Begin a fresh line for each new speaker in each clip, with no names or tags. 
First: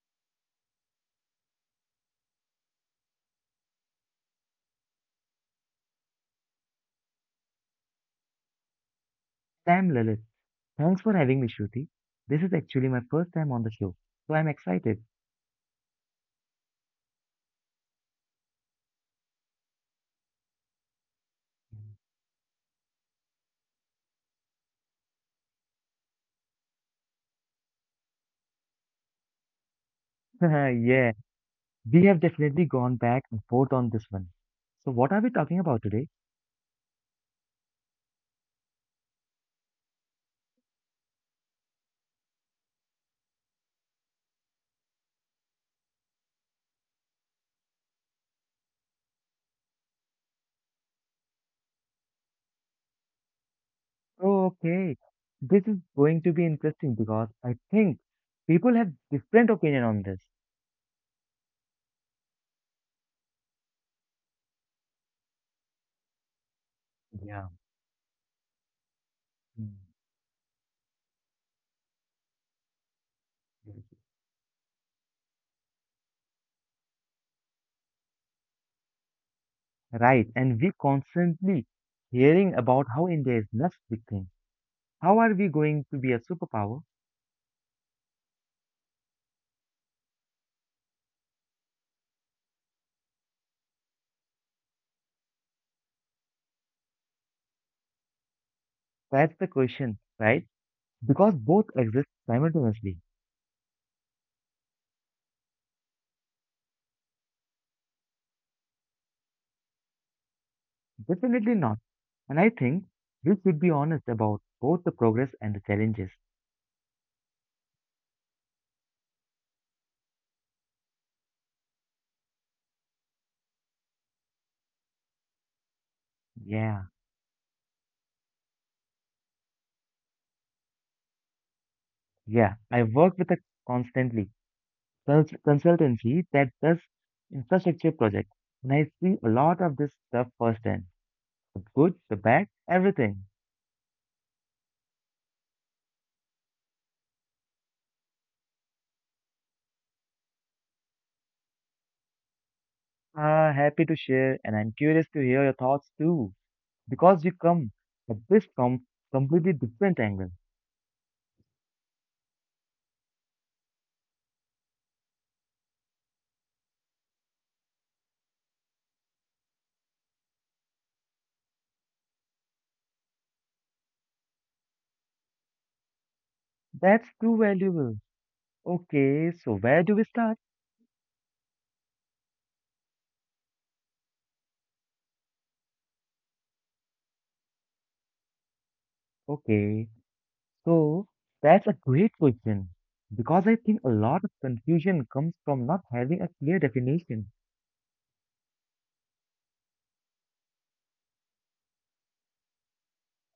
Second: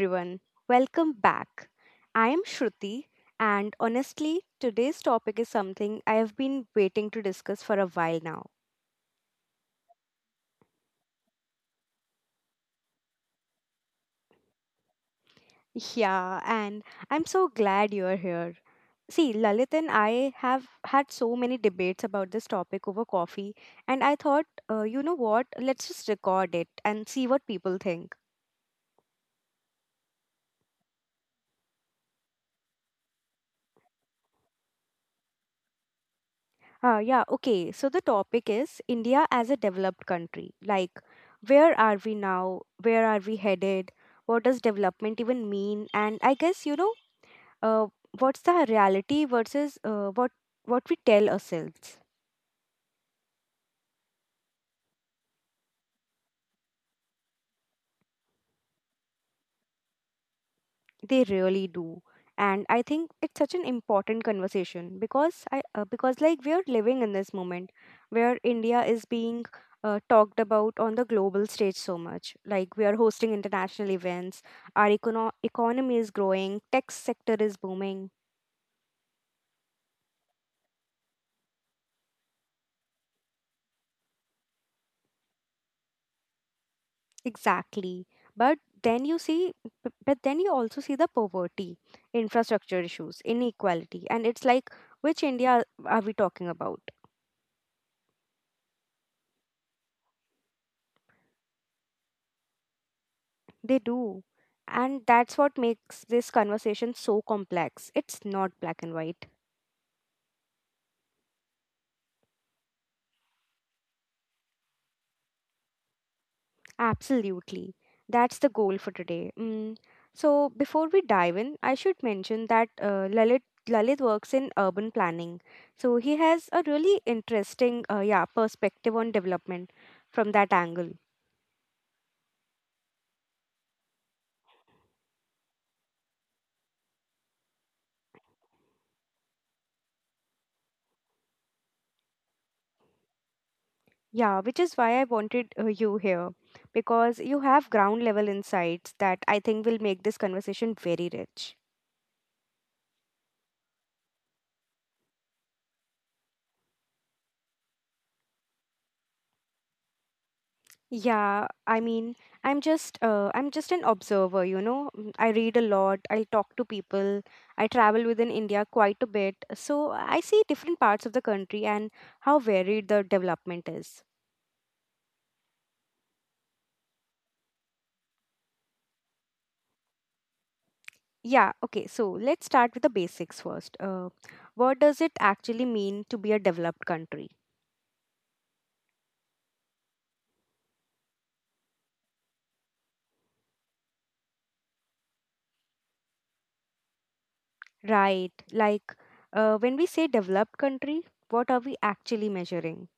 everyone, welcome back. I am Shruti, and honestly, today's topic is something I have been waiting to discuss for a while now.
Sam Lilith. Thanks for having me, Shruti. This is actually my first time on the show, so I'm excited.
Yeah, and I'm so glad you're here. See, Lalit and I have had so many debates about this topic over coffee, and I thought, let's just record it and see what people think.
Yeah, we have definitely gone back and forth on this one. So, what are we talking about today?
Yeah, okay. So the topic is India as a developed country. Like, where are we now? Where are we headed? What does development even mean? And I guess, you know, uh, what's the reality versus what we tell ourselves.
Oh, okay. This is going to be interesting because I think people have different opinion on this.
They really do. And I think it's such an important conversation because like
Yeah.
we're living in this moment where India
Mm,
is being talked about on the global stage so much. Like we are
yes.
hosting international events, our economy is growing, tech sector is booming.
Right. And we constantly hearing about how India is less victim. How are we going to be a superpower?
Exactly. But then you see, but then you also see the poverty, infrastructure issues, inequality, and it's like which India are we talking about?
That's the question, right? Because both exist simultaneously.
They do. And that's what makes this conversation so complex. It's not black and white.
Definitely not. And I think we should be honest about both the progress and the challenges.
Absolutely. That's the goal for today. Mm. So, before we dive in, I should mention that Lalit works in urban planning. So, he
Yeah,
has a really interesting yeah, perspective on development from that angle.
yeah. I work with a constantly consultancy that does infrastructure projects, and I see a lot of this stuff firsthand. The good, the bad, everything.
Yeah, which is why I wanted you here because you have ground level insights that I think will make this conversation very rich.
Happy to share, and I'm curious to hear your thoughts too, because you come at this completely different angle.
Yeah, I mean, I'm just an observer, you know. Mm, I read a lot, I talk to people, I travel within India quite a bit. So I see different parts of the country and how varied the development is.
That's too valuable. Okay, so where do we start?
Yeah, okay, so let's start with the basics first. What does it actually mean to be a developed country?
Okay. So that's a great question because I think a lot of confusion comes from not having a clear definition.
Right, like when we say developed country, what are we actually measuring?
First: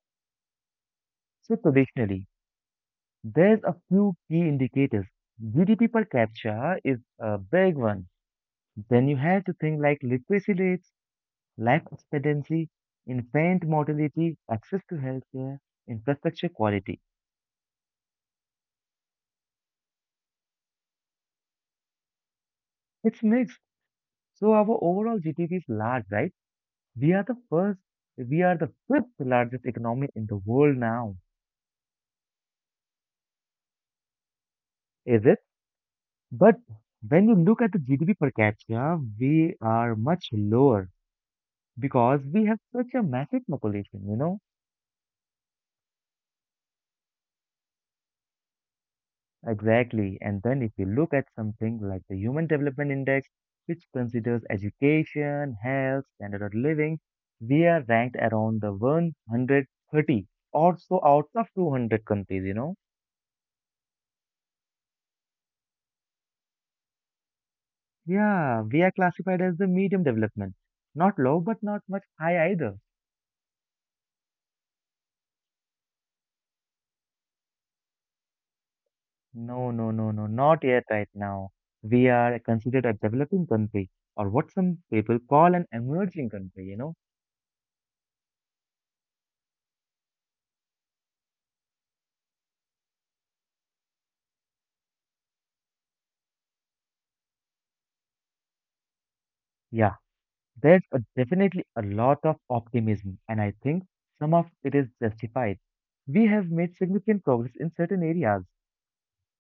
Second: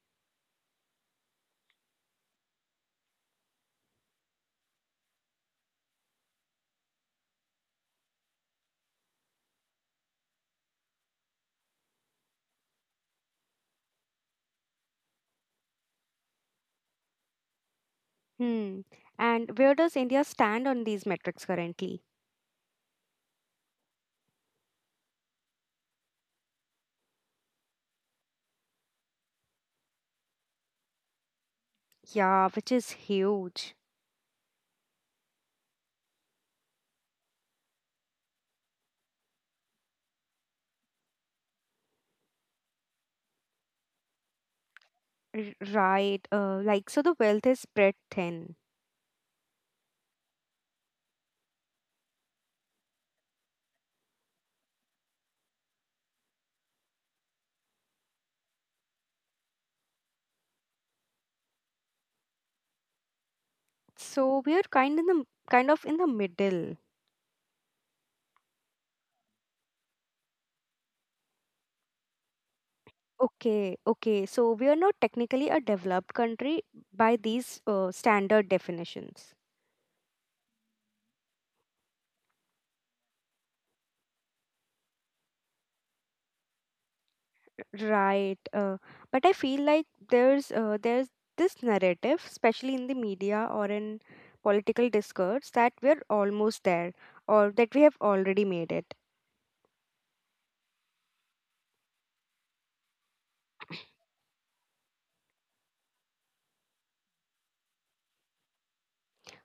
So traditionally, there's a few key indicators. GDP per capita is a big one. Then you have to think like literacy rates, life expectancy, infant mortality, access to healthcare, infrastructure quality.
Hmm. And where does India stand on these metrics currently?
It's mixed. So our overall GDP is large, right? We are the first, we are the fifth largest economy in the world now.
Yeah, which is huge.
Is it? But when you look at the GDP per capita, we are much lower because we have such a massive population, you know?
Right. Like so the wealth is spread thin.
Exactly. And then if you look at something like the Human Development Index, which considers education, health, standard of living, we are ranked around the 130 or so out of 200 countries, you know?
So we are kind of in the middle.
Yeah, we are classified as the medium development. Not low, but not much high either.
Okay, okay. So we are not technically a developed country by these standard definitions.
No, not yet right now. We are considered a developing country, or what some people call an emerging country, you know?
Right. But I feel like there's this narrative, especially in the media or in political discourse, that we're almost there or that we have already made it.
Yeah, there's a, definitely a lot of optimism, and I think some of it is justified. We have made significant progress in certain areas.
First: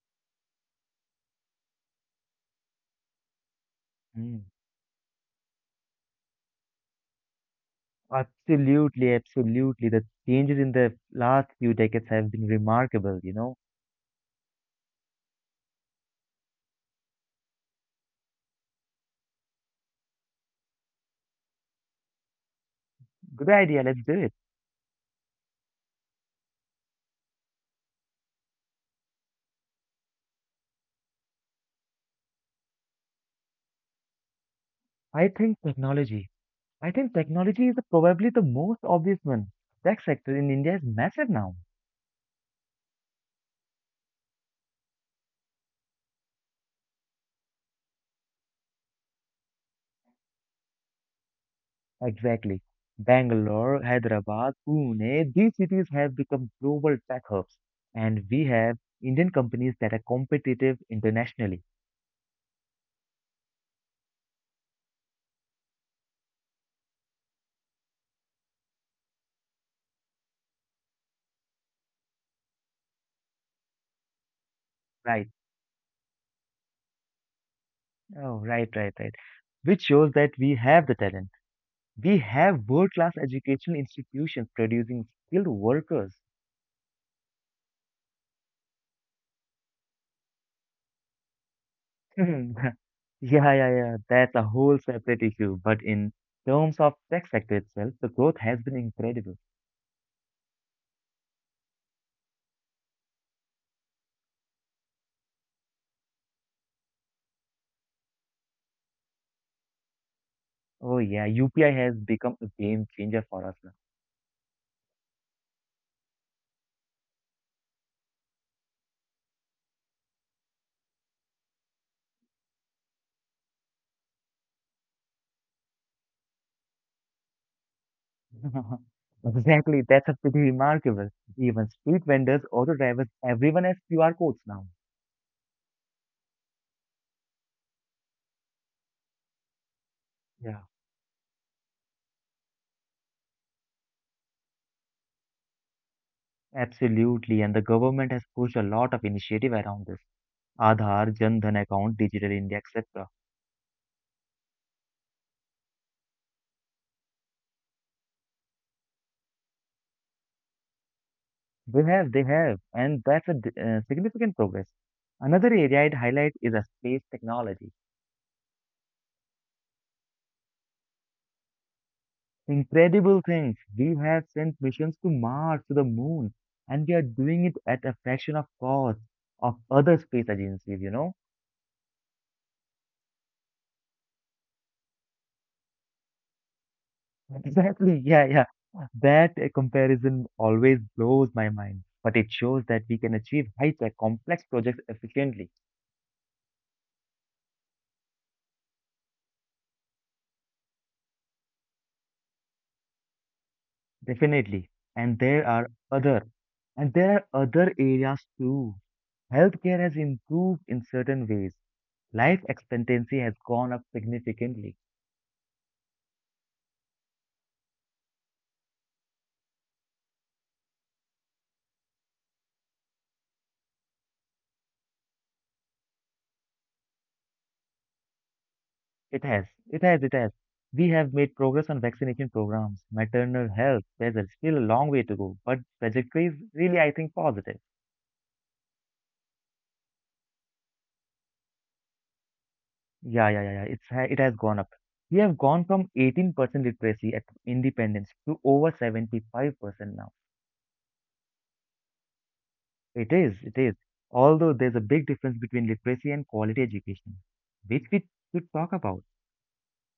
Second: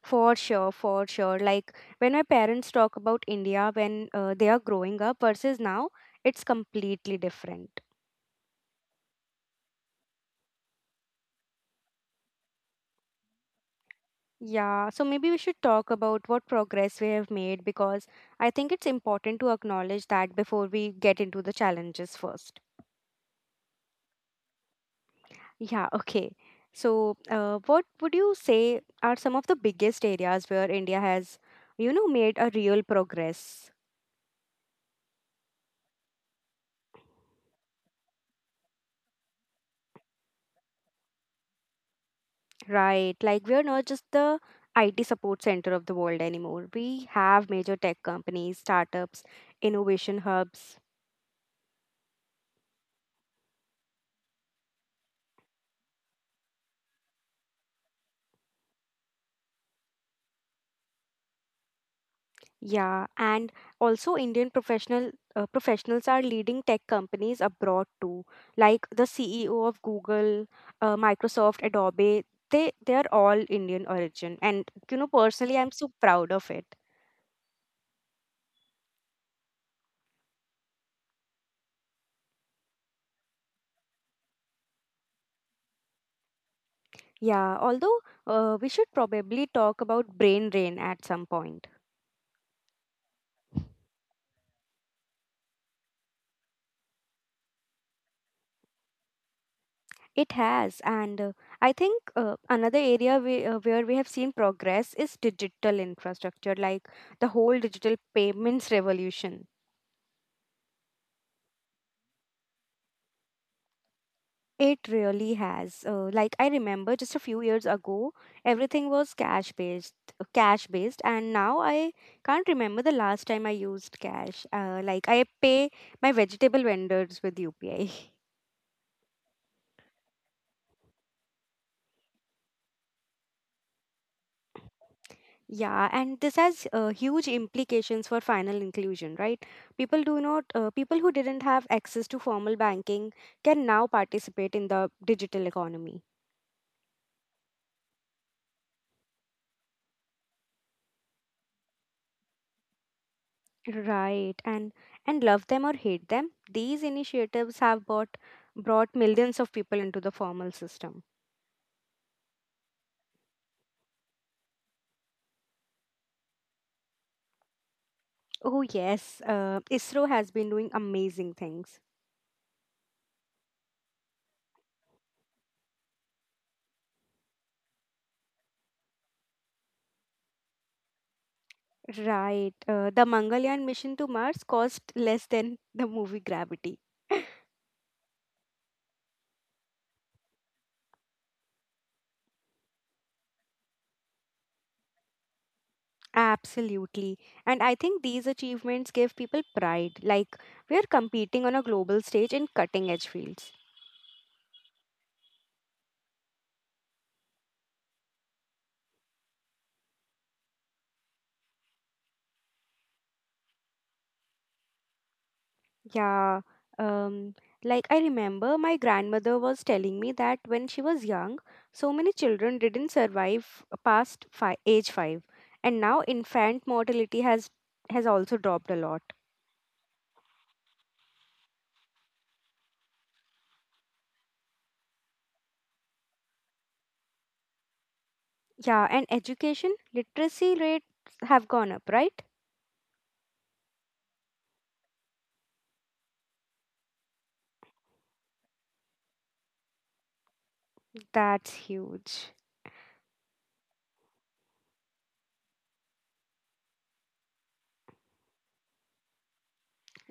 For sure, for sure. Like when my parents talk about India when
Mm.
they are growing up versus now, it's completely different.
Absolutely, absolutely. The changes in the last few decades have been remarkable, you know?
Yeah, so maybe we should talk about what progress we have made because I think it's important to acknowledge that before we get into the challenges first.
Good idea, let's do it.
Yeah, okay. So, what would you say are some of the biggest areas where India has, you know, made a real progress?
I think technology I think technology is probably the most obvious one. Tech sector in India is massive now.
Right. Like we're not just the IT support center of the world anymore. We have major tech companies, startups, innovation hubs.
Exactly. Bangalore, Hyderabad, Pune, these cities have become global tech hubs. And we have Indian companies that are competitive internationally.
Yeah, and also Indian professional professionals are leading tech companies abroad too. Like the CEO of Google, Microsoft, Adobe, they are all Indian origin. And you know,
Right.
personally, I'm so proud of it.
Oh, right. Which shows that we have the talent. We have world-class educational institutions producing skilled workers.
Yeah, although we should probably talk about brain drain at some point.
Mhm. Yeah. That's a whole separate issue. But in terms of tech sector itself, the growth has been incredible.
It has, and I think another area where we have seen progress is digital infrastructure, like the whole digital payments revolution.
Oh yeah, UPI has become a game changer for us
It really has. Like I remember just a few years ago, everything was cash based, and now I can't remember the last time I used cash. Like I pay my vegetable vendors with UPI.
now. Exactly. That's a pretty remarkable. Even street vendors, auto drivers, everyone has QR codes now.
Yeah, and this has huge implications for final inclusion, right? People do not,
Yeah,
People who didn't have access to formal banking can now participate in the digital economy.
absolutely. And the government has pushed a lot of initiative around this. Aadhaar, Jan Dhan account, Digital India, etc.
Right, and love them or hate them, these initiatives have brought millions of people into the formal system.
They have, and that's a significant progress. Another area I'd highlight is a space technology.
Oh yes, ISRO has been doing amazing things.
Incredible things. We have sent missions to Mars, to the moon, and we are doing it at a fraction of cost of other space agencies, you know?
Right, the Mangalyaan mission to Mars cost less than the movie Gravity.
Exactly. Yeah. That comparison always blows my mind, but it shows that we can achieve high-tech, complex projects efficiently.
Absolutely. And I think these achievements give people pride. Like, we are competing on a global stage in cutting edge fields.
Definitely. And there are other and there are other areas too. Healthcare has improved in certain ways. Life expectancy has gone up significantly.
Yeah. Um, like, I remember my grandmother was telling me that when she was young, so many children didn't survive past age 5. And now infant mortality has also dropped a lot.
It has. It has. We have made progress on vaccination programs, maternal health. There's still a long way to go, but trajectory is really, I think, positive.
Yeah, and education literacy rates have gone up, right?
Yeah. It's it has gone up. We have gone from 18% literacy at independence to over 75% now.
That's huge.
It is, it is. Although there's a big difference between literacy and quality education, which we should talk about.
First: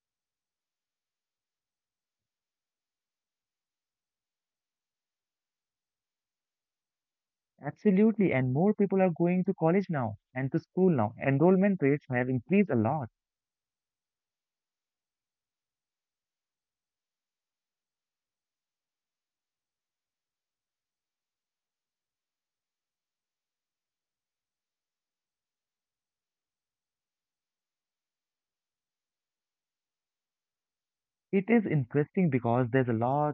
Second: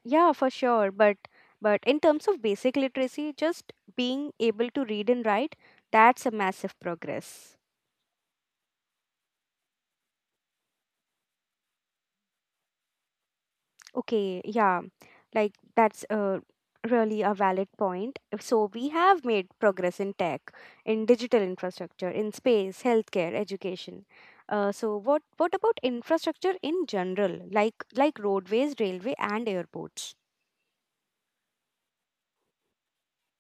Yeah, for sure. But in terms of basic literacy, just being able to read and write, that's a massive progress.
Absolutely, and more people are going to college now and to school now. Enrollment rates have increased a lot.
Okay, yeah. Like that's a really a valid point. So we have made progress in tech, in digital infrastructure, in space, healthcare, education. So what about infrastructure in general, like roadways, railway and airports?
It is interesting because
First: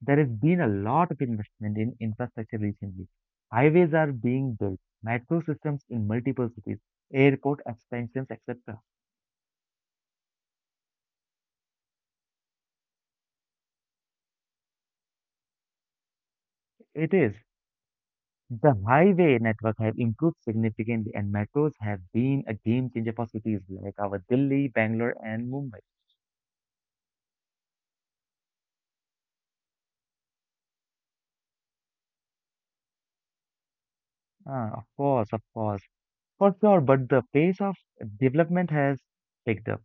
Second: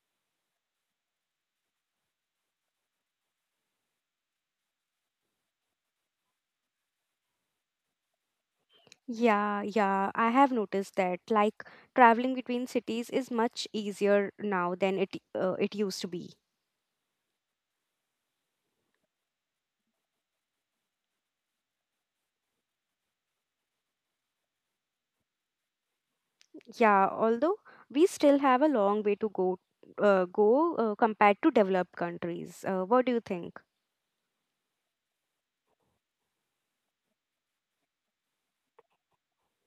there has been a lot of investment in infrastructure recently. Highways are being built, metro systems in multiple cities, airport expansions, etc.
Yeah, yeah, I have noticed that. Like traveling between cities is much easier now than it used to be.
It is. The highway network have improved significantly and metros have been a game changer for cities like our Delhi, Bangalore and Mumbai.
Yeah, although we still have a long way to go compared to developed countries. What do you think?
Ah, of course, for sure, but the pace of development has picked up.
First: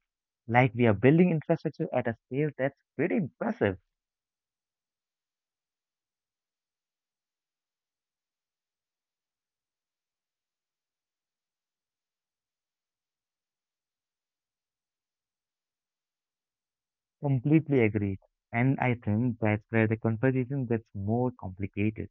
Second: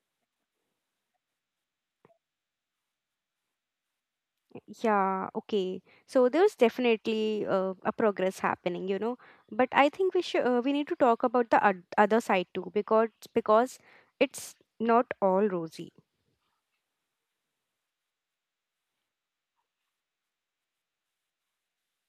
Like we are building infrastructure at a scale that's pretty impressive.
Yeah, okay. So there's definitely a progress happening, you know. But I think we should we need to talk about the other side too because it's not all rosy.
Completely agree. And I think that's where the conversation gets more complicated.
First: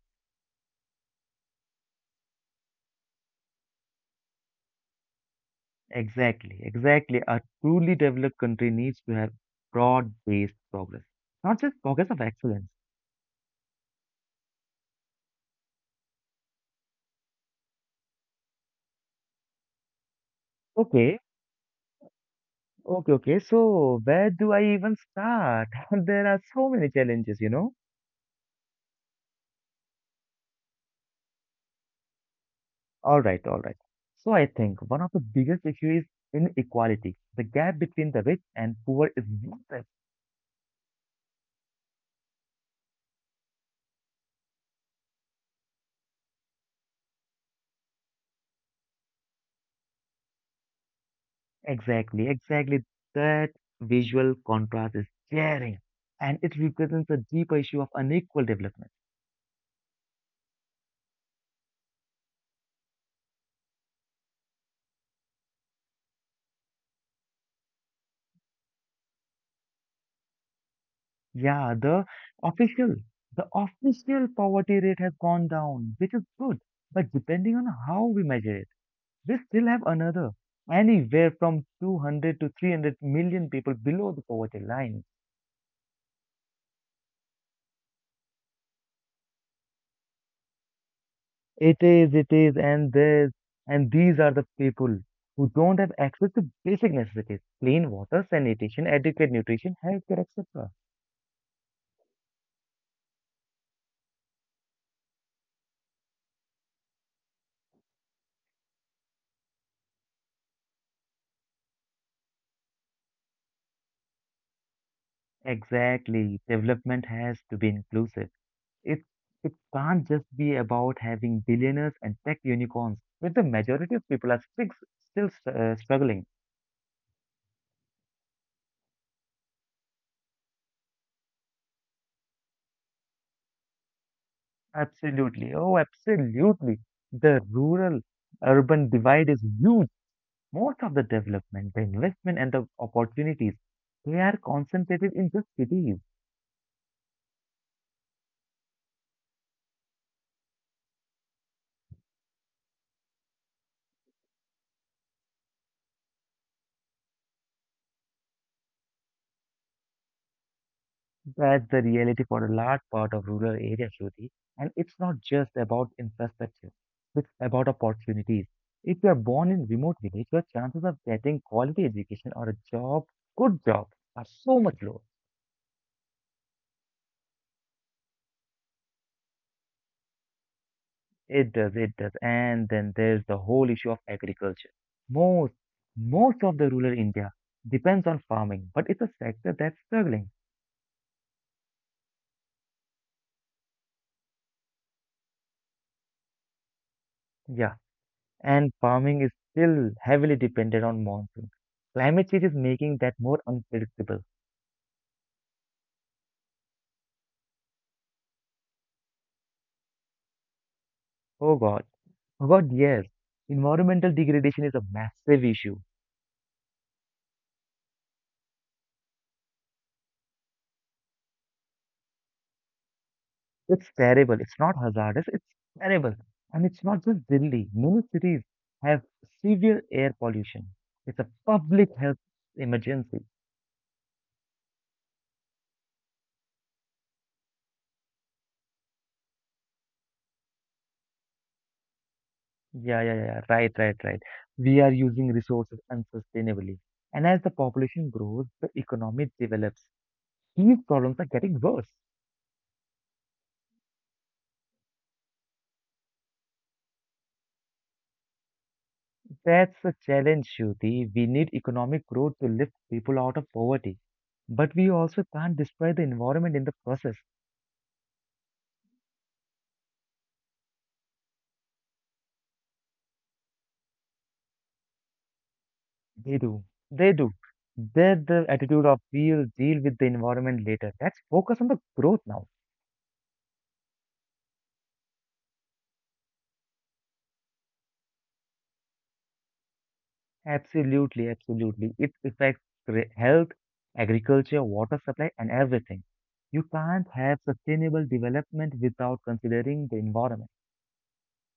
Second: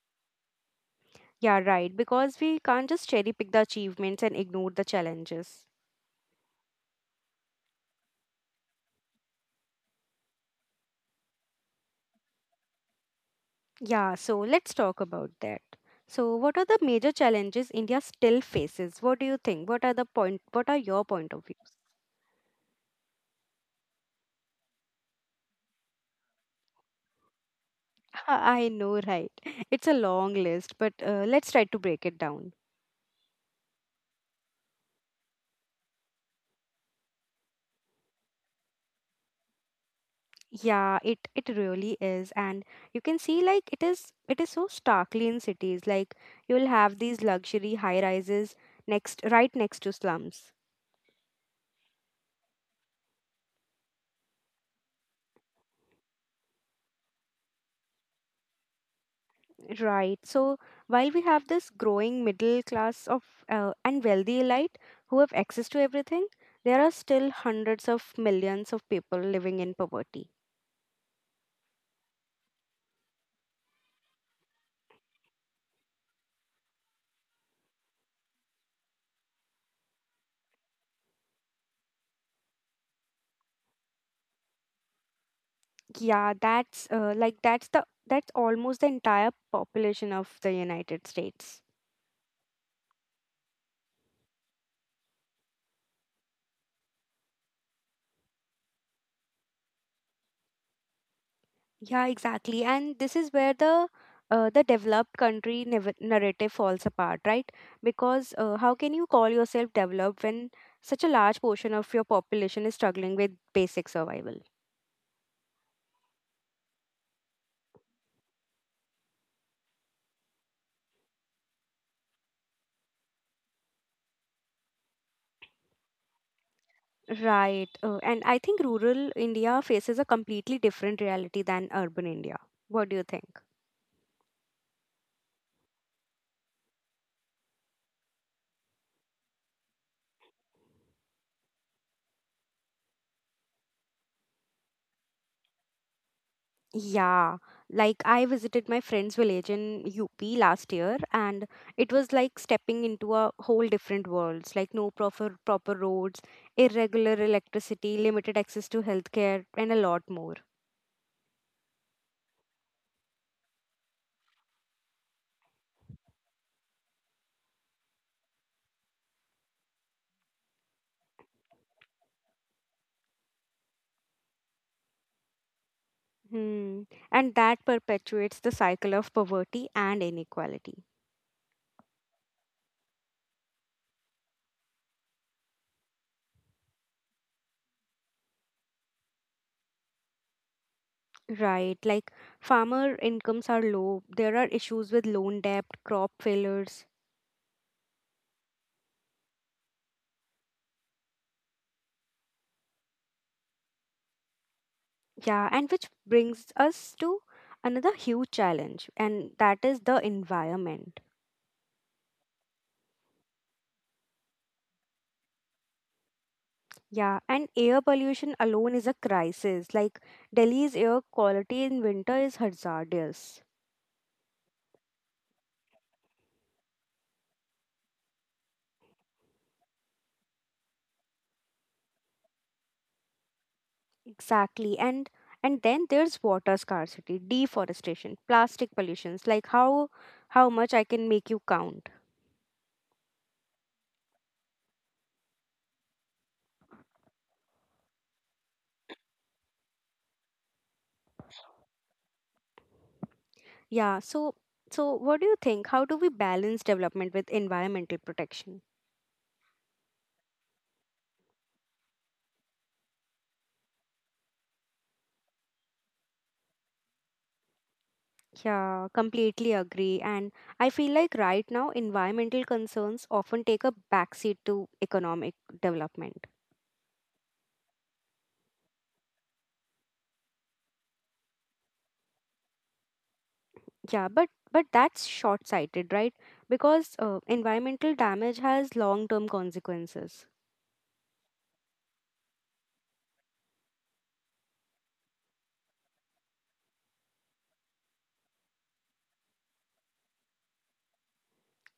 Yeah, right. Because we can't just cherry pick the achievements and ignore the challenges.
Exactly. A truly developed country needs to have broad-based progress, not just progress of excellence.
Yeah, so let's talk about that. So, what are the major challenges India still faces? What do you think? What are the point? What are your
Okay,
point of views?
Okay. So where do I even start? There are so many challenges, you know.
I know, right? It's a long list, but let's try to break it down.
All right. So I think one of the biggest issues is inequality. The gap between the rich and poor is massive.
Yeah, it really is, and you can see like it is so starkly in cities. Like you'll have these luxury high rises next right next to slums.
Exactly. That visual contrast is glaring, and it represents a deeper issue of unequal development.
Right. So while we have this growing middle class of and wealthy elite who have access to everything, there are still hundreds of millions of people living in poverty.
Yeah, official, the official poverty rate has gone down, which is good, but depending on how we measure it. We still have another anywhere from 200 to 300 million people below the poverty line.
Yeah, that's like that's the that's almost the entire population of the United States.
And these are the people who don't have access to basic necessities, clean water, sanitation, adequate nutrition, healthcare, etc.
Yeah, exactly. And this is where the developed country narrative falls apart, right? Because how can you call yourself developed when such a large portion of your population is struggling with basic survival?
Exactly. Development has to be inclusive. It, it can't just be about having billionaires and tech unicorns, where the majority of people are still, still struggling.
Right. And I think rural India faces a completely different reality than urban India. What do you think?
Absolutely. Oh, absolutely. The rural urban divide is huge. Most of the development, the investment, and the opportunities, they are concentrated in just cities.
Yeah. Like I visited my friend's village in UP last year and it was like stepping into a whole different world. Like no proper roads, irregular electricity, limited access to healthcare and a lot more.
That's the reality for a large part of rural areas, Shruti. And it's not just about infrastructure, it's about opportunities. If you are born in remote village, your chances of getting quality education or a job, good job, are so much lower.
Hmm. And that perpetuates the cycle of poverty and inequality.
It does, it does. And then there's the whole issue of agriculture. Most, Most of the rural India depends on farming, but it's a sector that's struggling.
Right, like farmer incomes are low. There are issues with loan debt, crop failures.
Yeah. And farming is still heavily dependent on monsoon. Climate change is making that more unpredictable.
Yeah, and which brings us to another huge challenge, and that is the environment.
Oh God. Oh God, yes. Environmental degradation is a massive issue.
Yeah, and air pollution alone is a crisis. Like Delhi's air quality in winter is hazardous.
It's terrible. It's not hazardous. It's terrible. And it's not just Delhi. Many cities have severe air pollution. It's a public health emergency.
Exactly. And then there's water scarcity, deforestation, plastic pollutions. Like how much I can make you count.
Yeah. Right. We are using resources unsustainably. And as the population grows, the economy develops. These problems are getting worse.
Yeah, so what do you think? How do we balance development with environmental protection?
That's the challenge, Shruti. We need economic growth to lift people out of poverty. But we also can't destroy the environment in the process.
Yeah, completely agree. And I feel like right now environmental concerns often take a backseat to economic development.
They do. They do. They're the attitude of we'll deal with the environment later. Let's focus on the growth now.
Yeah, but that's short-sighted, right? Because environmental damage has long-term consequences.
Absolutely. It affects health, agriculture, water supply, and everything. You can't have sustainable development without considering the environment.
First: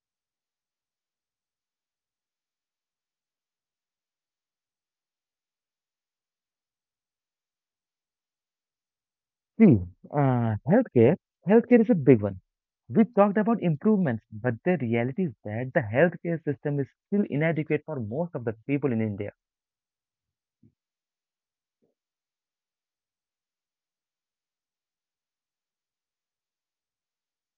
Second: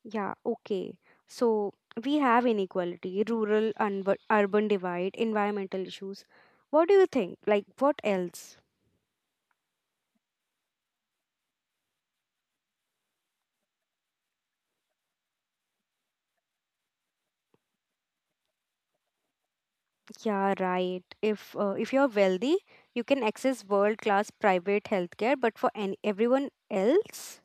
Yeah, okay. So we have inequality, rural and urban divide, environmental issues. What do you think? Like what else?
See, uh, healthcare, healthcare is a big one. We talked about improvements, but the reality is that the healthcare system is still inadequate for most of the people in India.
Yeah, right. If you're wealthy, you can access world-class private healthcare, but for any, everyone else,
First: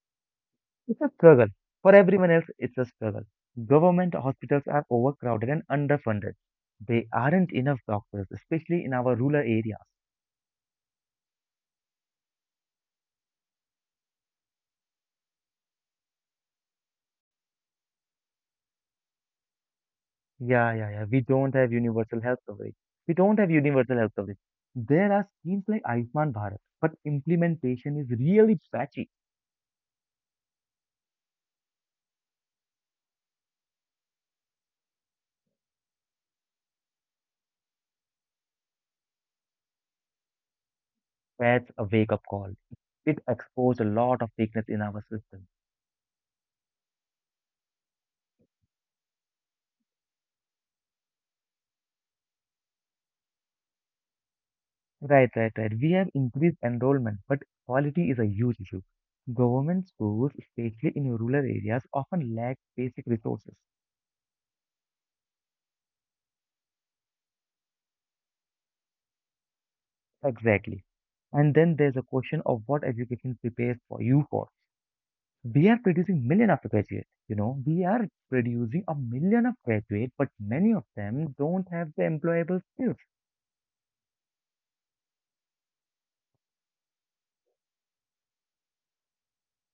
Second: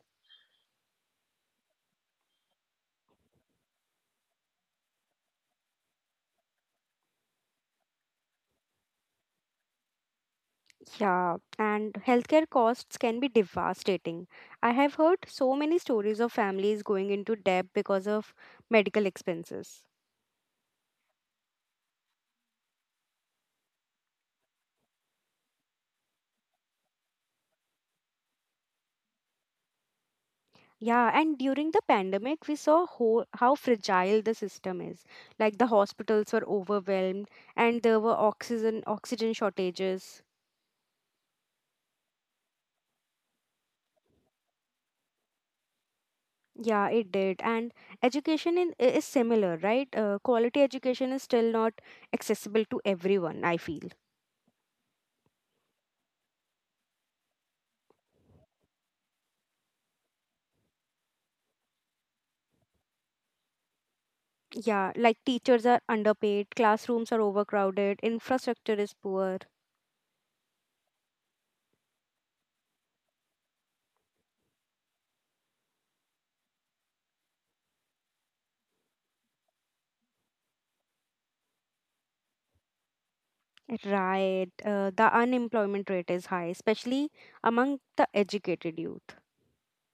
It's a struggle. For everyone else, it's a struggle. Government hospitals are overcrowded and underfunded. They aren't enough doctors, especially in our rural areas.
yeah, and healthcare costs can be devastating. I have heard so many stories of families going into debt because of medical expenses.
Yeah, yeah, yeah. We don't have universal health coverage. We don't have universal health coverage. There are schemes like Ayushman Bharat, but implementation is really patchy.
Yeah, and during the pandemic, we saw ho how fragile the system is. Like the hospitals were overwhelmed, and there were oxygen shortages.
That's a wake-up call. It exposed a lot of weakness in our system.
Yeah, it did. And education is similar, right? Quality education is still not accessible to everyone, I feel.
Right. We have increased enrollment, but quality is a huge issue. Government schools, especially in rural areas, often lack basic resources.
Yeah, like teachers are underpaid, classrooms are overcrowded, infrastructure is poor.
Exactly. And then there's a question of what education prepares for you for. We are producing a million of graduates, but many of them don't have the employable skills.
Right. The unemployment rate is high, especially among the educated youth.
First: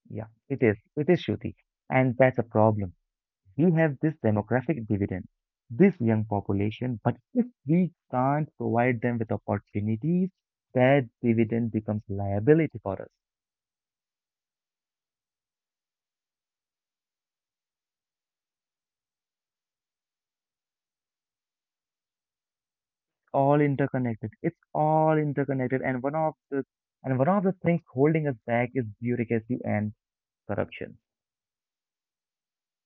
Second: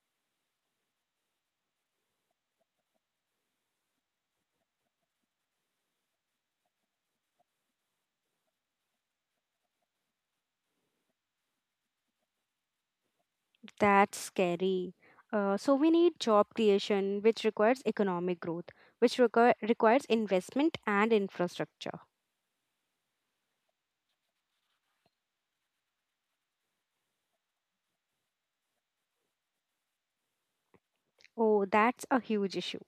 Yeah, it is. It is Shruti. And that's a problem. We have this demographic dividend, this young population, but if we can't provide them with opportunities, that dividend becomes liability for us.
That's scary. So we need job creation, which requires economic growth, which requires investment and infrastructure.
All interconnected. It's all interconnected. And one of the things holding us back is bureaucracy and corruption.
Oh, that's a huge issue.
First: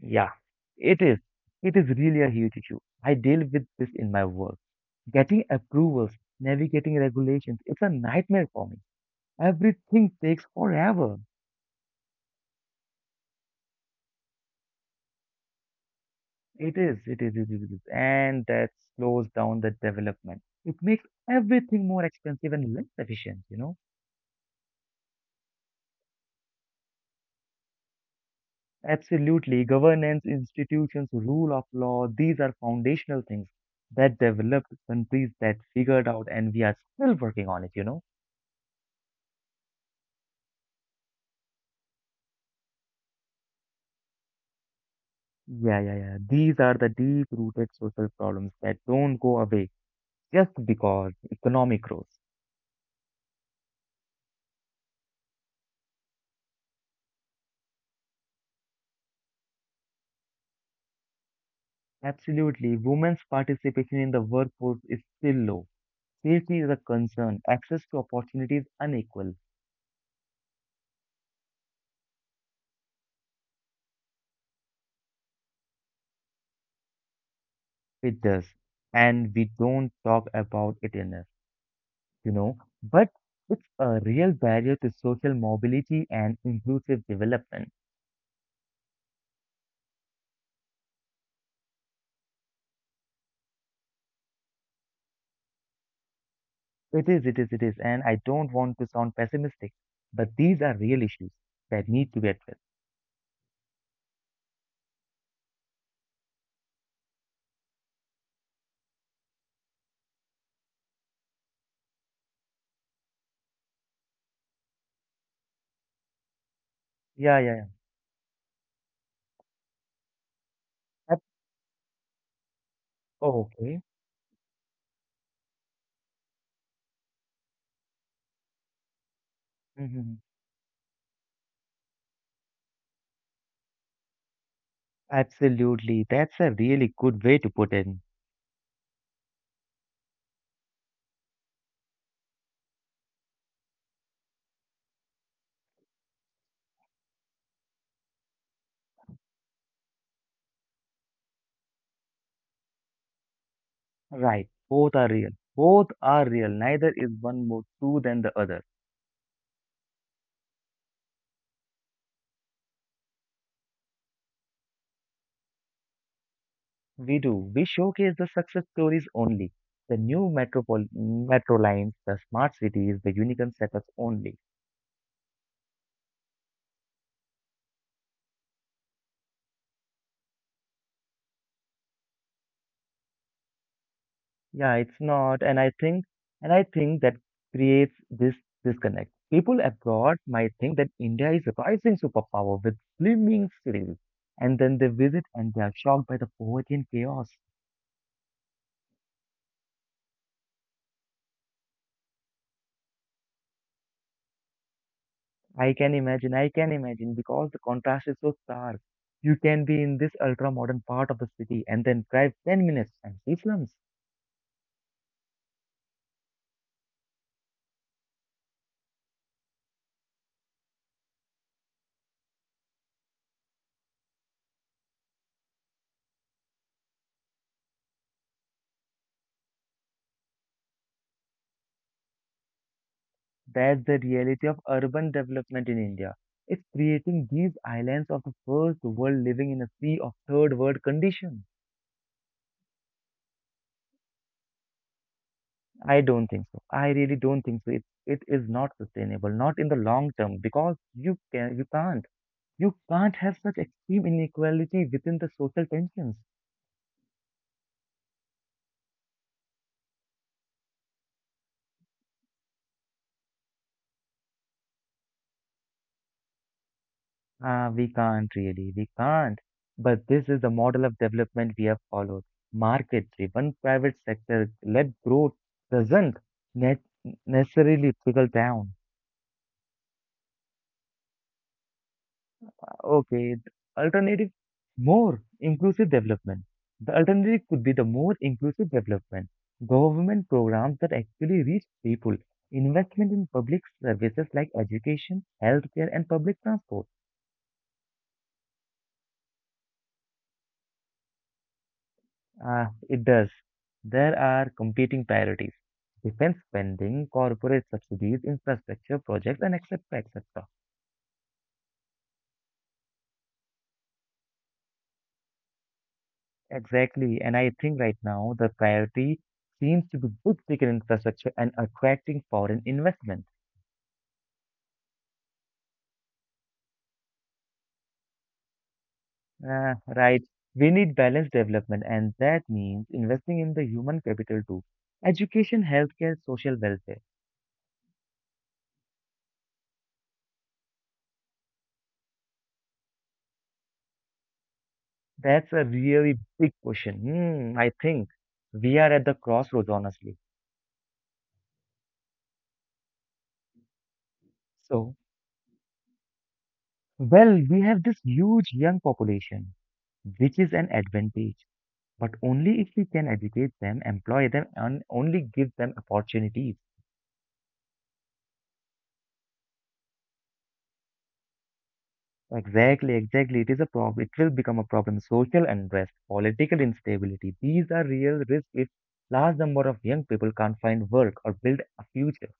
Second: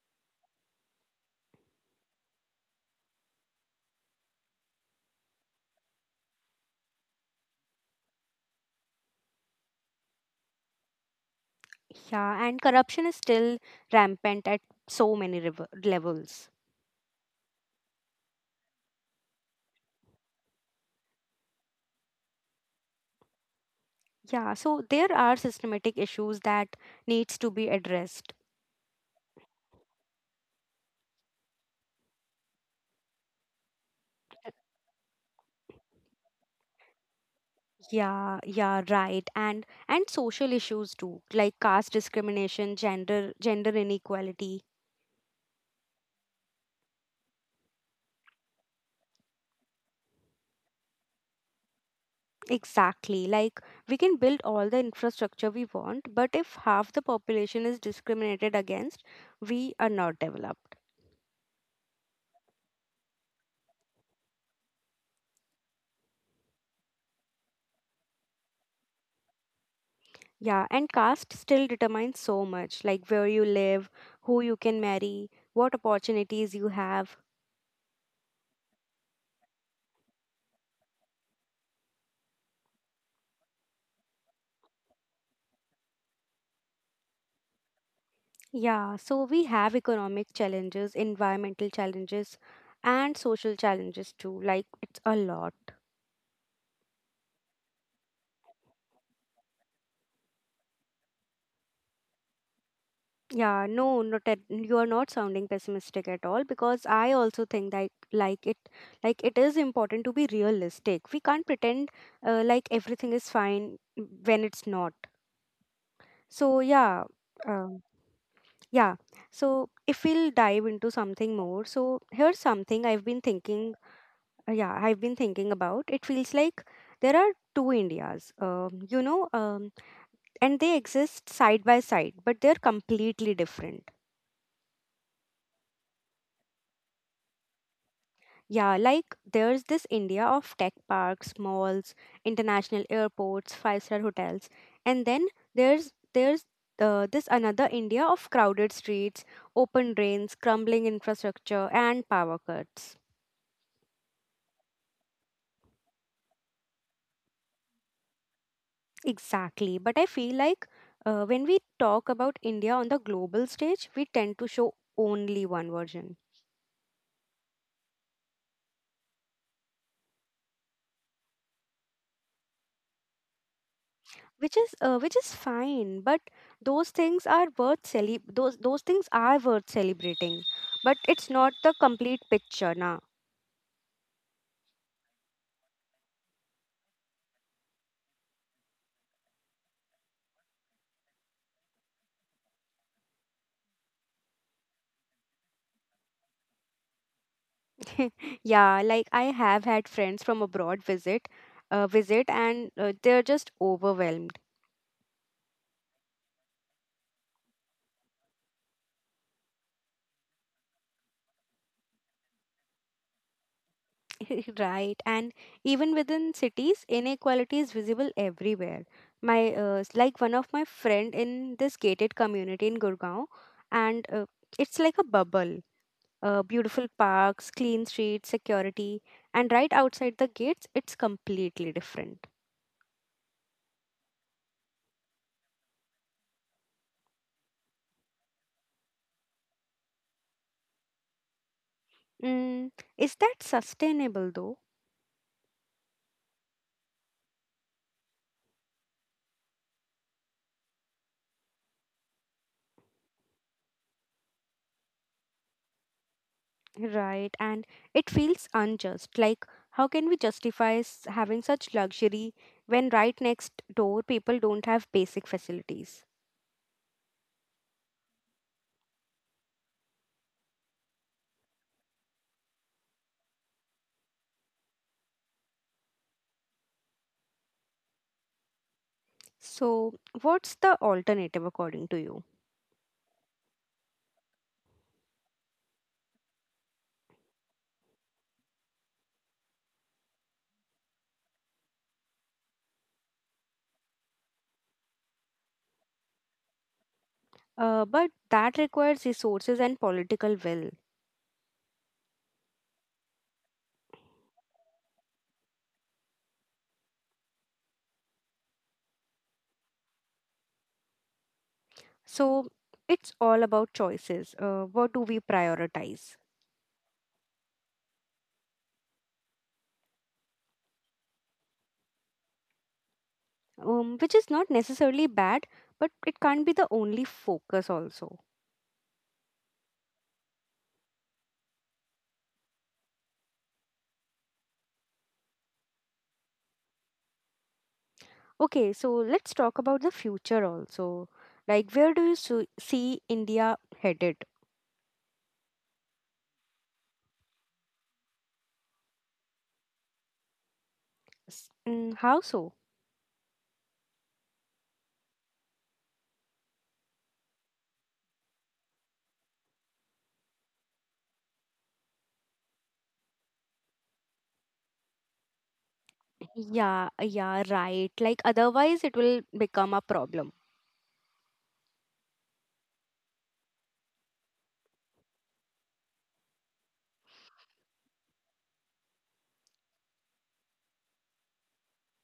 Yeah, it is. It is really a huge issue. I deal with this in my work. Getting approvals, navigating regulations, it's a nightmare for me. Everything takes forever.
Yeah, and corruption is still rampant at so many levels.
It is. And that slows down the development. It makes everything more expensive and less efficient, you know?
Yeah, so there are systematic issues that needs to be addressed.
Absolutely. Governance, institutions, rule of law, these are foundational things that developed countries that figured out, and we are still working on it, you know?
Yeah, yeah, right. And social issues too, like caste discrimination, gender inequality.
Yeah. These are the deep-rooted social problems that don't go away just because economic growth.
Exactly. Like we can build all the infrastructure we want, but if half the population is discriminated against, we are not developed.
Absolutely. Women's participation in the workforce is still low. Safety is a concern. Access to opportunities unequal.
Yeah, and caste still determines so much, like where you live, who you can marry, what opportunities you have.
It does. And we don't talk about it enough, you know. But it's a real barrier to social mobility and inclusive development.
Yeah, so we have economic challenges, environmental challenges, and social challenges too. Like it's a lot.
It is, it is, it is. And I don't want to sound pessimistic, but these are real issues that need to be addressed.
Yeah, no, not at, you are not sounding pessimistic at all because I also think that like it is important to be realistic. We can't pretend like everything is fine when it's not. So
Yeah,
yeah,
yeah, yeah.
uh, yeah. So if we'll dive into something more, so here's something I've been
Okay.
thinking. Yeah, I've been thinking about. It feels like there are two Indias,
Hmm.
and they exist side by side, but they're completely different.
Absolutely. That's a really good way to put it.
Yeah, like there's this India of tech parks, malls, international airports, five-star hotels, and then there's this another India of crowded streets, open drains, crumbling infrastructure, and power cuts.
Right. Both are real. Both are real. Neither is one more true than the other.
Exactly. But I feel like when we talk about India on the global stage, we tend to show only one version,
We do. We showcase the success stories only. The new metro lines, the smart cities, the unicorn setups only.
which is fine. But those things are worth celebrating. But it's not the complete picture, na.
Yeah, it's not. And I think that creates this disconnect. People abroad might think that India is a rising superpower with slimming cities, and then they visit and they are shocked by the poverty and chaos.
Yeah, like I have had friends from abroad visit, visit, and they're just overwhelmed.
I can imagine, because the contrast is so stark. You can be in this ultra modern part of the city and then drive 10 minutes and see slums.
Right. And even within cities, inequality is visible everywhere. Like one of my friend in this gated community in Gurgaon, and it's like a bubble. Beautiful parks, clean streets, security, and right outside the gates, it's completely different.
That's the reality of urban development in India. It's creating these islands of the first world living in a sea of third world condition.
Mm, is that sustainable though?
I don't think so. I really don't think so. It is not sustainable, not in the long term, because you can't have such extreme inequality within the social tensions.
Right. And it feels unjust. Like how can we justify having such luxury when right next door people don't have basic facilities?
Ah, we can't really, we can't. But this is the model of development we have followed. Market-driven private sector-led growth doesn't ne necessarily trickle down.
So, what's the alternative according to you?
Okay, the alternative more inclusive development. The alternative could be the more inclusive development. Government programs that actually reach people, investment in public services like education, healthcare, and public transport.
But that requires resources and political will.
Ah, it does. There are competing priorities. Defense spending, corporate subsidies, infrastructure projects, and etc. etc.
So, it's all about choices. What do we prioritize?
Exactly. And I think right now the priority seems to be good ticket infrastructure and attracting foreign investment.
Which is not necessarily bad, but it can't be the only focus, also.
Right. We need balanced development, and that means investing in the human capital too. Education, healthcare, social welfare.
Okay, so let's talk about the future also. Like, where do you see India headed?
That's a really big question. Hmm, I think we are at the crossroads, honestly.
How so?
So, well, we have this huge young population, which is an advantage, but only if we can educate them, employ them, and only give them opportunities.
Yeah, yeah, right. Like, otherwise, it will become a problem.
Exactly, exactly. It is a problem. It will become a problem. Social unrest, political instability. These are real risks if large number of young people can't find work or build a future.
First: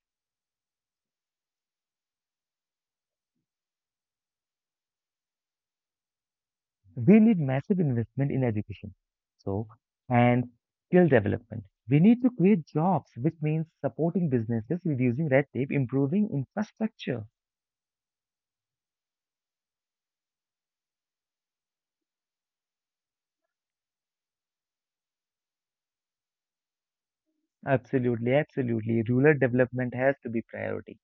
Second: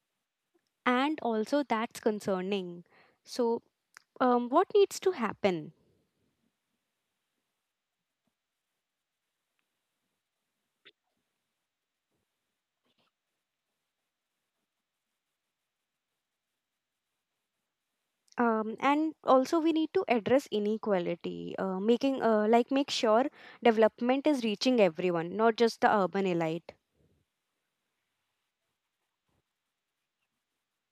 And also that's concerning, so what needs to happen?
We need massive investment in education. So, and skill development. We need to create jobs, which means supporting businesses, reducing red tape, improving infrastructure.
And also we need to address inequality, making like make sure development is reaching everyone, not just the urban elite.
Absolutely, absolutely. Rural development has to be priority.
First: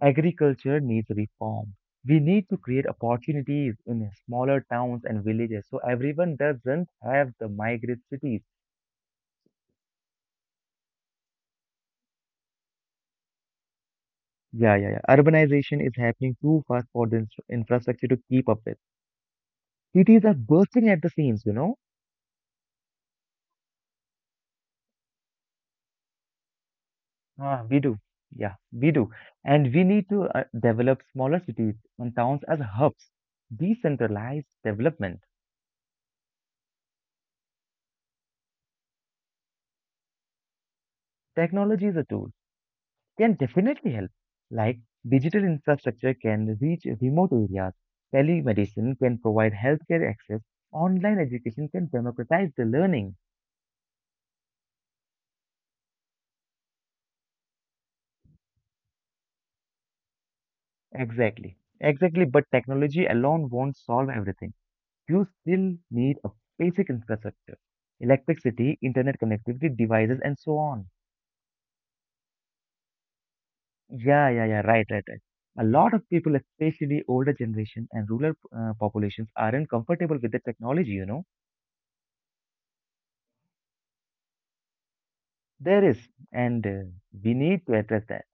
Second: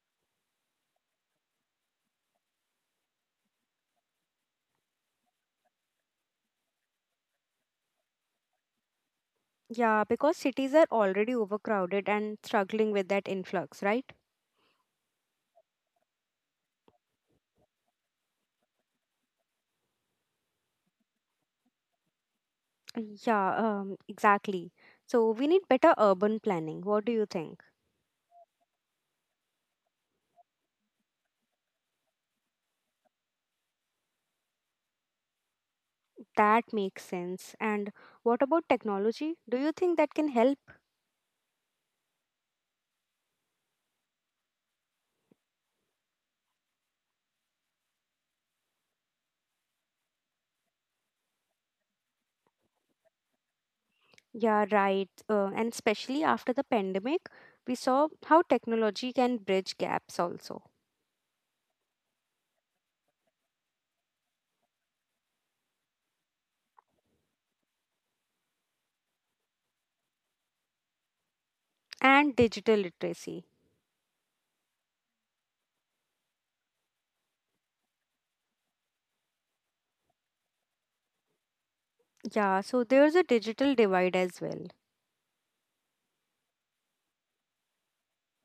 Agriculture needs reform. We need to create opportunities in smaller towns and villages so everyone doesn't have the migrate cities.
Yeah, because cities are already overcrowded and struggling with that influx, right?
Yeah, yeah, yeah. Urbanization is happening too fast for the infrastructure to keep up with. Cities are bursting at the seams, you know?
Yeah, exactly. So we need better urban planning. What do you think?
Ah, we do. Yeah, we do. And we need to develop smaller cities and towns as hubs. Decentralized development.
That makes sense. And what about technology? Do you think that can help?
Technology is a tool. Can definitely help. Like digital infrastructure can reach remote areas, telemedicine can provide healthcare access, online education can democratize the learning.
Yeah, right. And especially after the pandemic, we saw how technology can bridge gaps also,
Exactly, exactly. But technology alone won't solve everything. You still need a basic infrastructure, electricity, internet connectivity, devices, and so on.
and digital literacy.
Yeah, yeah, yeah. Right, right, right. A lot of people, especially older generation and rural populations, aren't comfortable with the technology, you know.
Yeah, so there's a digital divide as well.
There is, and we need to address that.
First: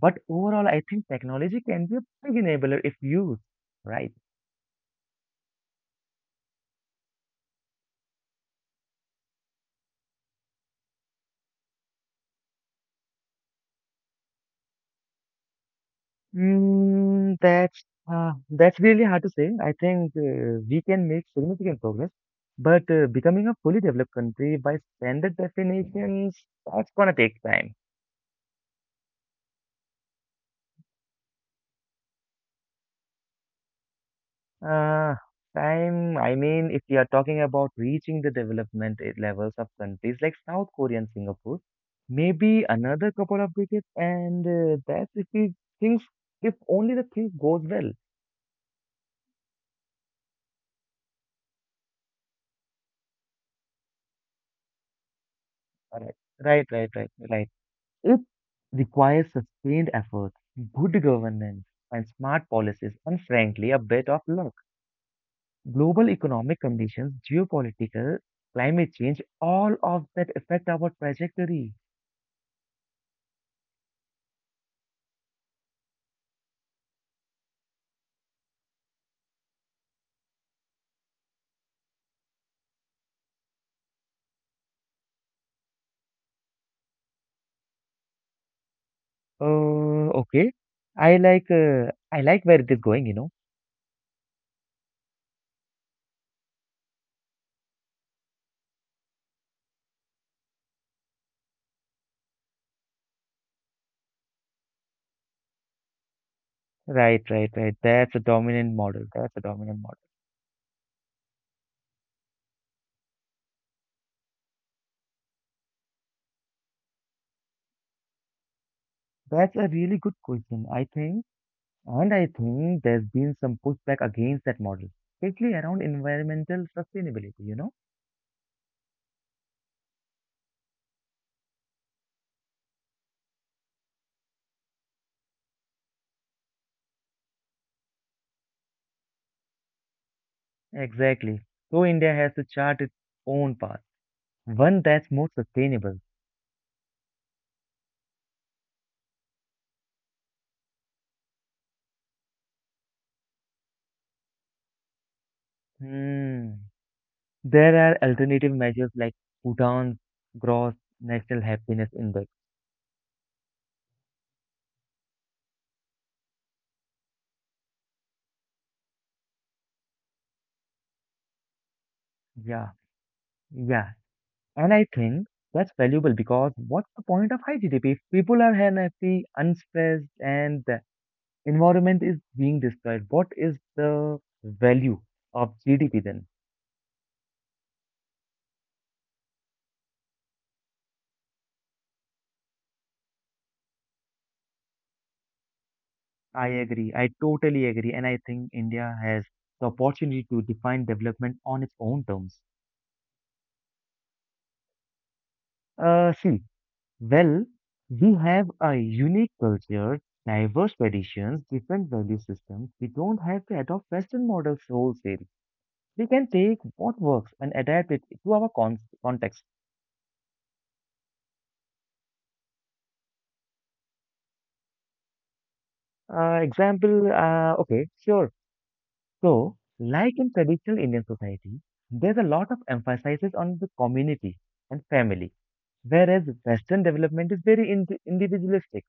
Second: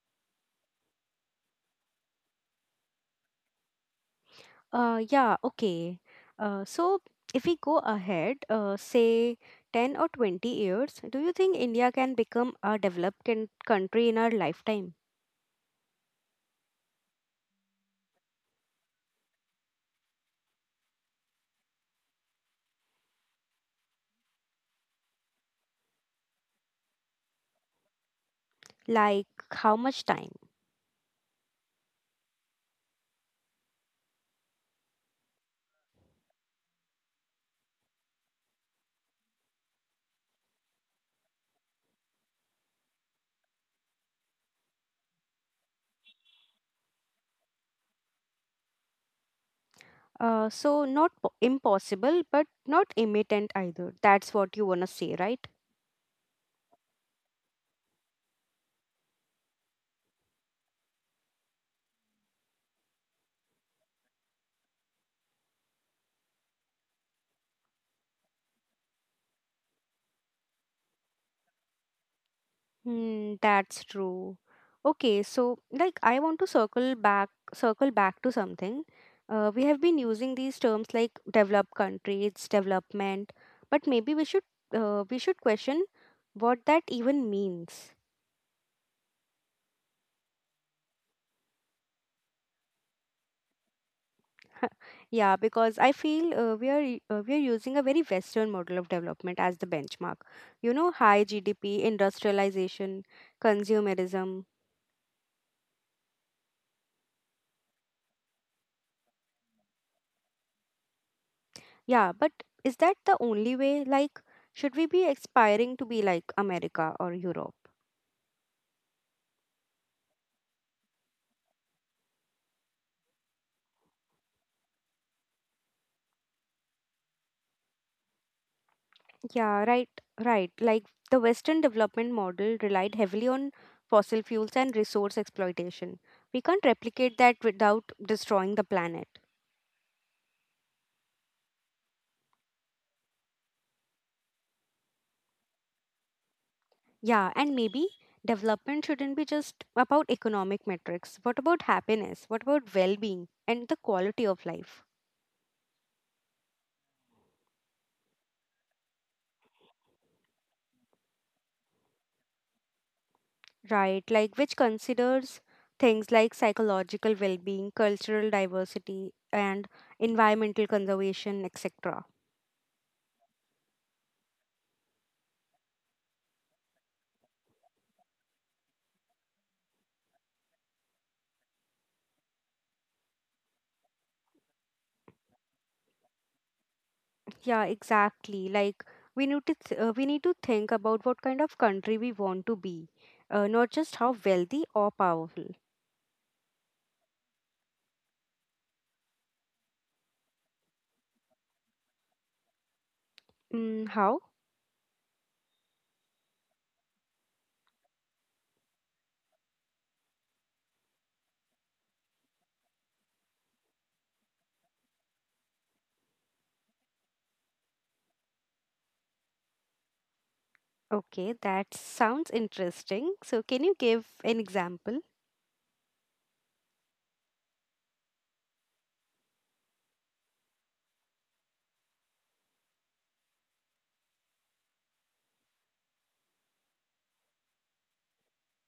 But overall, I think technology can be a big enabler if used right.
Yeah, okay. So if we go ahead, say 10 or 20 years, do you think India can become a developed country in our lifetime?
Mm, that's really hard to say. I think we can make significant progress, but becoming a fully developed country by standard definitions, that's gonna take time.
Like, how much time?
Uh, Time, I mean, if we are talking about reaching the development levels of countries like South Korea and Singapore, maybe another couple of decades, and that's if we things, if only the thing goes well.
So not impossible, but not imminent either. That's what you wanna say, right?
Alright. Right, right, right, right. It requires sustained effort, good governance, and smart policies, and frankly, a bit of luck. Global economic conditions, geopolitical, climate change, all of that affect our trajectory.
Hmm, that's true. Okay, so like I want to circle back to something. We have been using these terms like developed countries, development, but maybe we should question what that even means.
Okay. I like where it is going, you know.
Yeah, because I feel uh, we are using a very Western model of development as the benchmark. You know, high GDP, industrialization, consumerism.
Right, right, right. That's a dominant model. That's a dominant model.
Yeah, but is that the only way? Like, should we be aspiring to be like America or Europe?
That's a really good question, I think. And I think there's been some pushback against that model, especially around environmental sustainability, you know?
Yeah, right, right. Like, the Western development model relied heavily on fossil fuels and resource exploitation. We can't replicate that without destroying the planet.
Exactly. So India has to chart its own path, one that's more sustainable.
Yeah, and maybe development shouldn't be just about economic metrics. What about happiness? What about well being and the quality of life?
Hmm. There are alternative measures like Bhutan's Gross National Happiness Index.
Right, like which considers things like psychological well being, cultural diversity, and environmental conservation, etc.
Yeah. Yeah. And I think that's valuable because what's the point of high GDP if people are unhappy, unstressed, and the environment is being destroyed? What is the value of GDP then?
Yeah, exactly. Like we need to think about what kind of country we want to be, not just how wealthy or powerful.
I agree. I totally agree. And I think India has the opportunity to define development on its own terms.
Mm, how?
See, well, we have a unique culture, diverse traditions, different value systems. We don't have to adopt Western models wholesale. We can take what works and adapt it to our context.
Okay, that sounds interesting. So, can you give an example?
Example, okay, sure. So, like in traditional Indian society, there's a lot of emphasis on the community and family, whereas Western development is very individualistic.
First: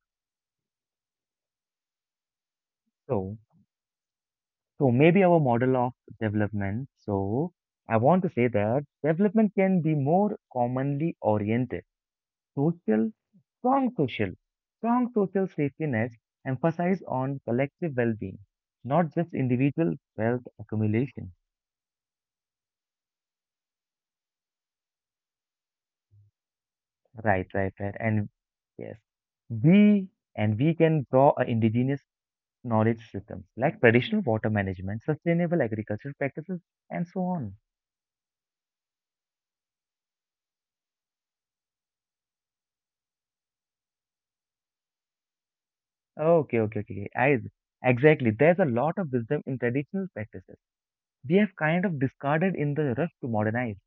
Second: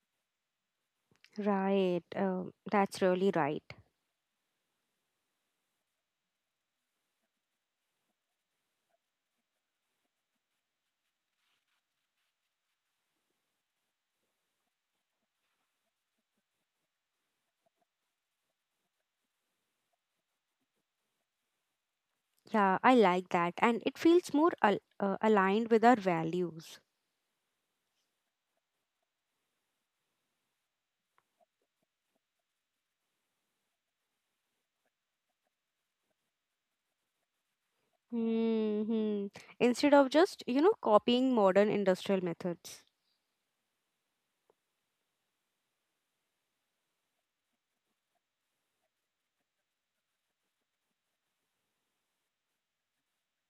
Right, that's really
So,
right.
so maybe our model of development. So, I want to say that development can be more commonly oriented, social, strong social. Strong social safety nets emphasize on collective well-being, not just individual wealth accumulation.
Yeah, I like that, and it feels more aligned with our values.
Right, right, right. And yes, we and we can draw a indigenous knowledge systems like traditional water management, sustainable agricultural practices, and so on.
Hmm, hmm. Instead of just, you know, copying modern industrial methods.
Okay, okay, okay, okay. I exactly. There's a lot of wisdom in traditional practices. We have kind of discarded in the rush to modernize.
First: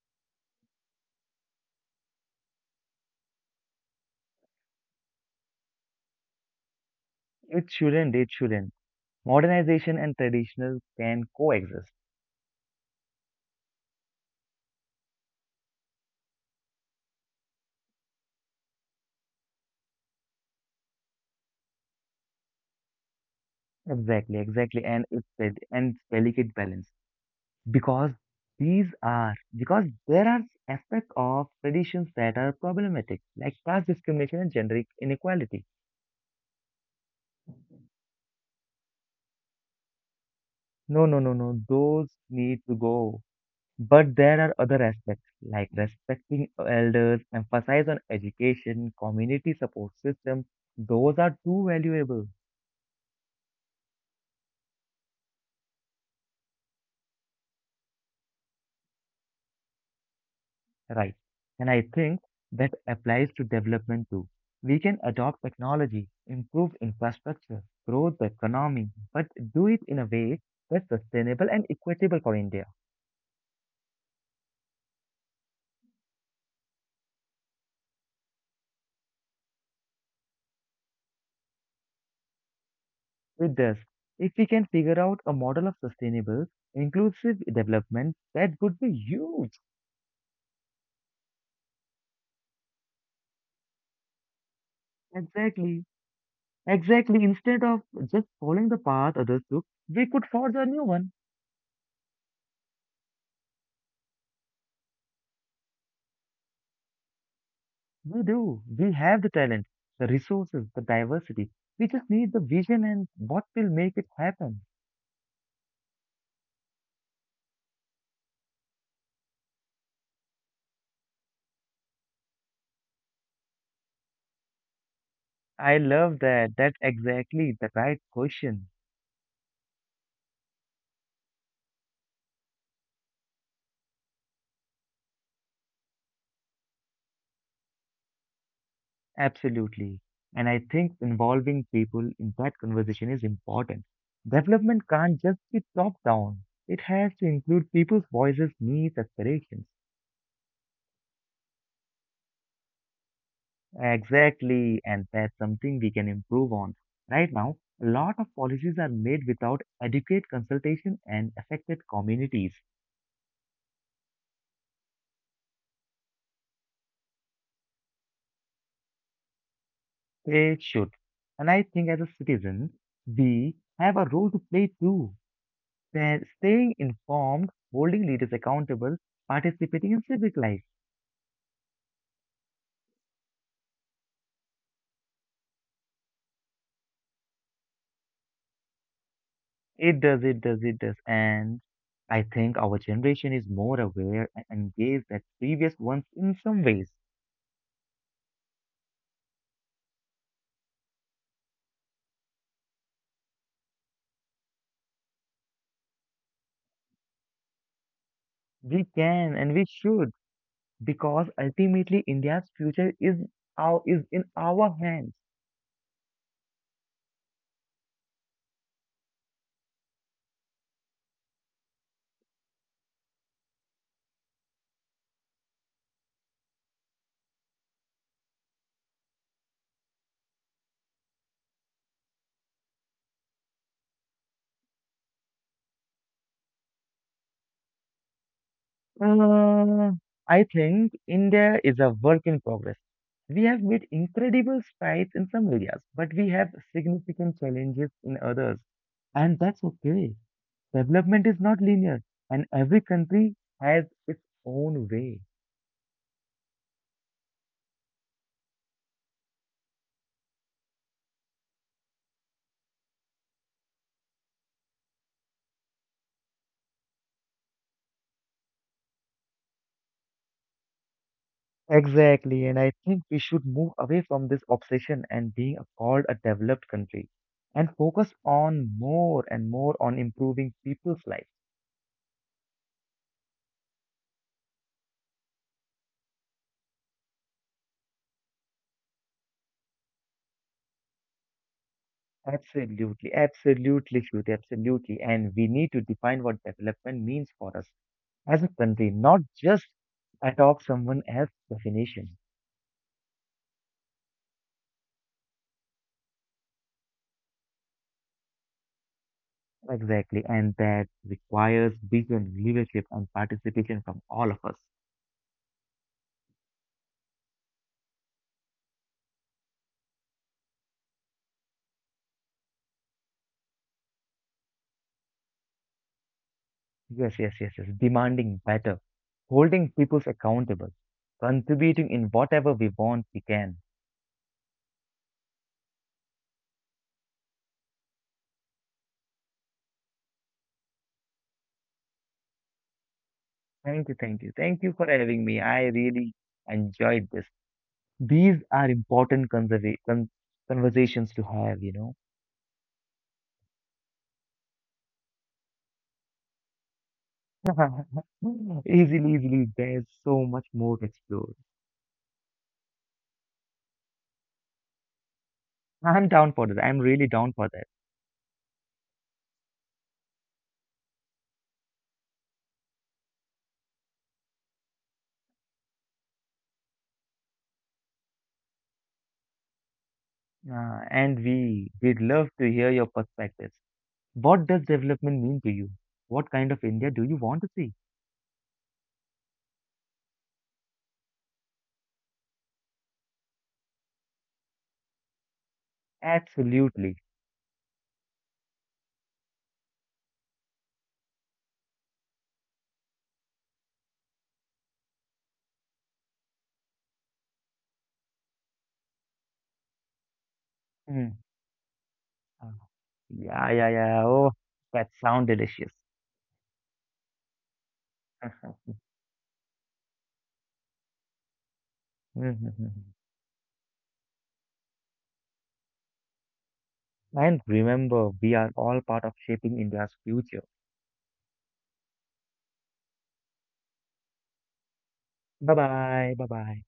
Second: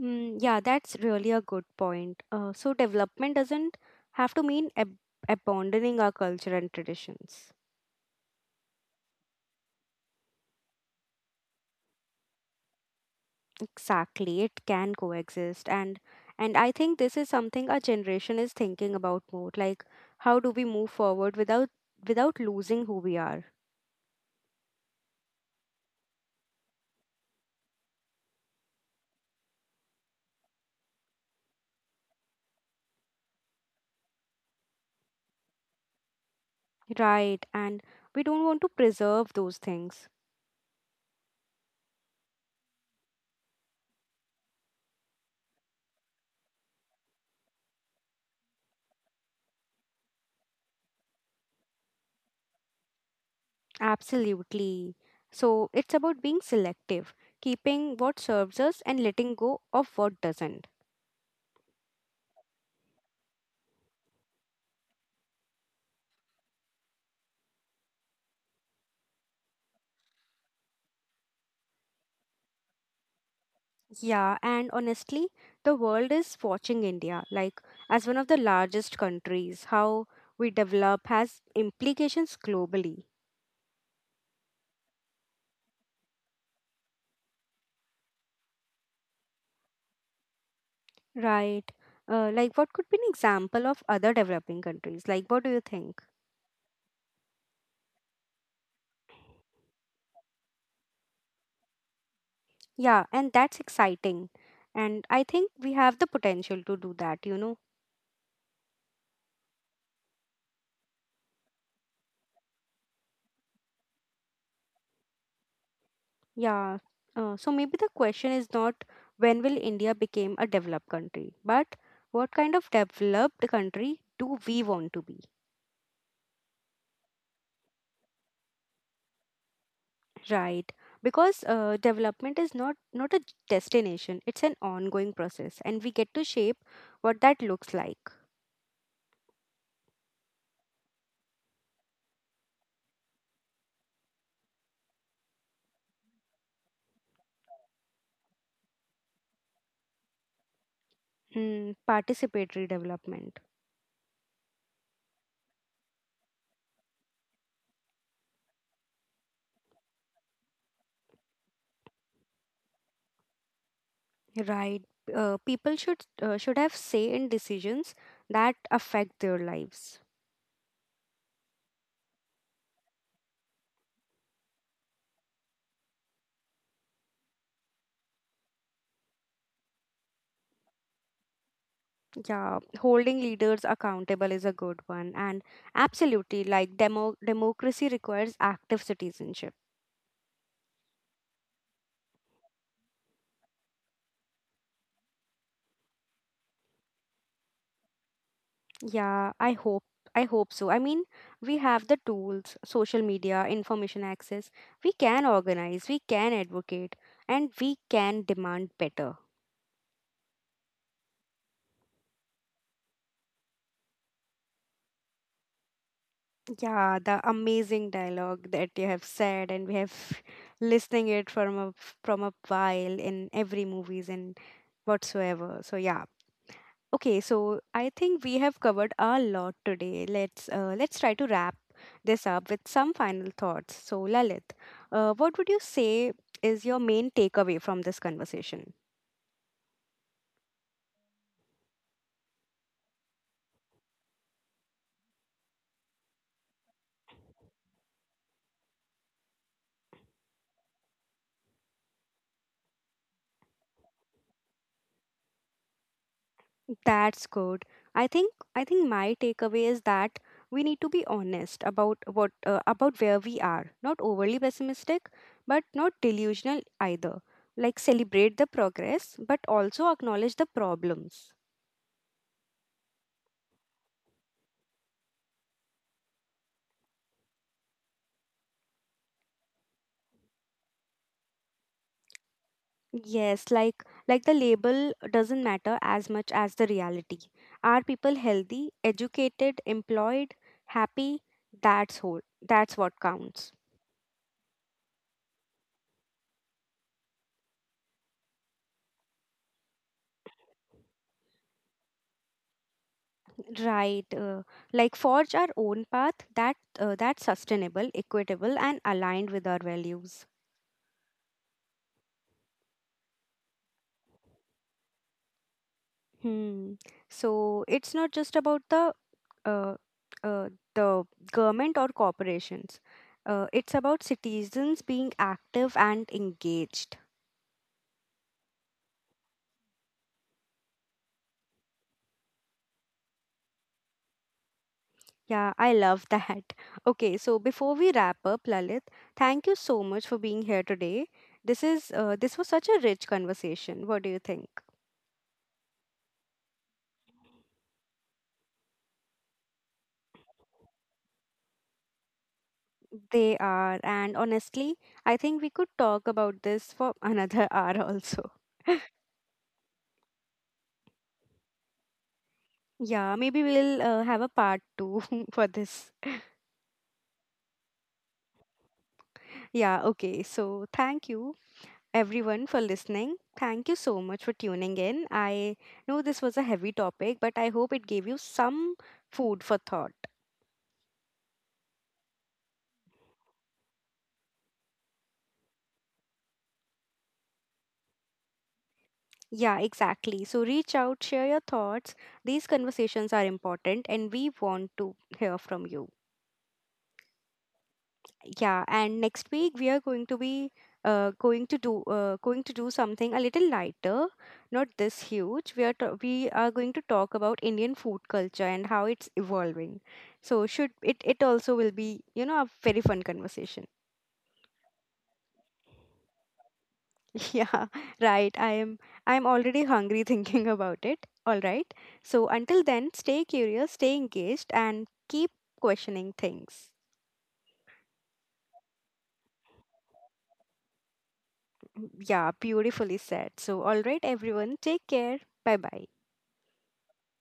Mm, yeah, that's really a good point. So development doesn't have to mean ab abandoning our culture and traditions.
It shouldn't. It shouldn't. Modernization and traditional can coexist.
Exactly, it can coexist, and I think this is something our generation is thinking about more. Like, how do we move forward without losing who we are?
Exactly, exactly, and it's delicate balance because these are because there are aspects of traditions that are problematic, like class discrimination and gender inequality.
Right, and we don't want to preserve those things.
No, no, no, no, those need to go. But there are other aspects like respecting elders, emphasize on education, community support system. Those are too valuable.
Absolutely. So it's about being selective, keeping what serves us and letting go of what doesn't.
Right. And I think that applies to development too. We can adopt technology, improve infrastructure, grow the economy, but do it in a way that's sustainable and equitable for India.
Yeah, and honestly, the world is watching India, like as one of the largest countries, how we develop has implications globally,
With this, if we can figure out a model of sustainable, inclusive development, that would be huge.
right? Like, what could be an example of other developing countries? Like, what do you think?
Exactly. Exactly. Instead of just following the path others took, we could forge a new one.
Yeah, and that's exciting. And I think we have the potential to do that, you know.
We do. We have the talent, the resources, the diversity. We just need the vision and what will make it happen.
Yeah. So maybe the question is not when will India become a developed country, but what kind of developed country do we want to be,
I love that. That's exactly the right question.
right? Because development is not a destination; it's an ongoing process, and we get to shape what that looks like.
Absolutely. And I think involving people in that conversation is important. Development can't just be top down. It has to include people's voices, needs, aspirations.
Hmm, participatory development,
Exactly. And that's something we can improve on. Right now, a lot of policies are made without adequate consultation and affected communities.
right? People should have say in decisions that affect their lives.
They should. And I think as a citizen, we have a role to play too. That staying informed, holding leaders accountable, participating in civic life.
Yeah, holding leaders accountable is a good one. And absolutely, like democracy requires active citizenship.
It does, it does, it does. And I think our generation is more aware and engaged than previous ones in some ways.
Yeah, I hope so. I mean, we have the tools, social media, information access. We can organize, we can advocate, and we can demand better.
We can and we should because ultimately India's future is our, is in our hands.
Yeah, the amazing dialogue that you have said, and we have listening it from a while in every movies and whatsoever. So yeah. Okay, so I think we have covered a lot today. Let's try to wrap this up with some final thoughts. So, Lalit, what would you say is your main takeaway from this conversation?
Uh, I think India is a work in progress. We have made incredible strides in some areas, but we have significant challenges in others. And that's okay. Development is not linear, and every country has its own way.
That's good. I think my takeaway is that we need to be honest about what about where we are. Not overly pessimistic, but not delusional either. Like celebrate the progress, but also acknowledge the problems.
Exactly. And I think we should move away from this obsession and being called a developed country and focus on more and more on improving people's life.
Yes, like the label doesn't matter as much as the reality. Are people healthy, educated, employed, happy? That's whole. That's what counts.
Absolutely, absolutely, Shruti, absolutely. And we need to define what development means for us as a country, not just adopt someone else's definition.
Right. Like forge our own path that that's sustainable, equitable, and aligned with our values.
Exactly. And that requires vision, leadership, and participation from all of us.
Hmm. So it's not just about uh, uh, the government or corporations. It's about citizens being active and engaged.
Yes, yes, yes, yes. Demanding better, holding people accountable, contributing in whatever we want we can.
Yeah, I love that. Okay, so before we wrap up, Lalit, thank you so much for being here today. This is this was such a rich conversation. What do you think?
Thank you, thank you. Thank you for having me. I really enjoyed this. These are important conserva con conversations to have, you know.
They are, and honestly, I think we could talk about this for another hour also.
Easily, easily, there's so much more to explore.
Yeah, maybe we'll have a part two for this.
I'm down for that. I'm really down for that.
Yeah, okay. So, thank you everyone for listening. Thank you so much for tuning in. I know this was a heavy topic, but I hope it gave you some food for thought.
And we'd love to hear your perspectives. What does development mean to you? What kind of India do you want to see?
Yeah, exactly. So reach out, share your thoughts. These conversations are important and we want to hear from you.
Absolutely.
Yeah, and next week we are going to be going to do something a little lighter, not this huge. We are going to talk about Indian food culture and how it's evolving. So should it it also will
Mm.
be, you know, a very fun
Uh,
conversation.
Yeah, yeah, yeah. Oh, that sound delicious.
Yeah, right. I am already hungry thinking about it. All right. So until then, stay curious, stay engaged and keep questioning things.
And remember, we are all part of shaping India's future.
Mm, yeah, beautifully said. So all right everyone, take care. Bye-bye.
Bye bye. Bye bye.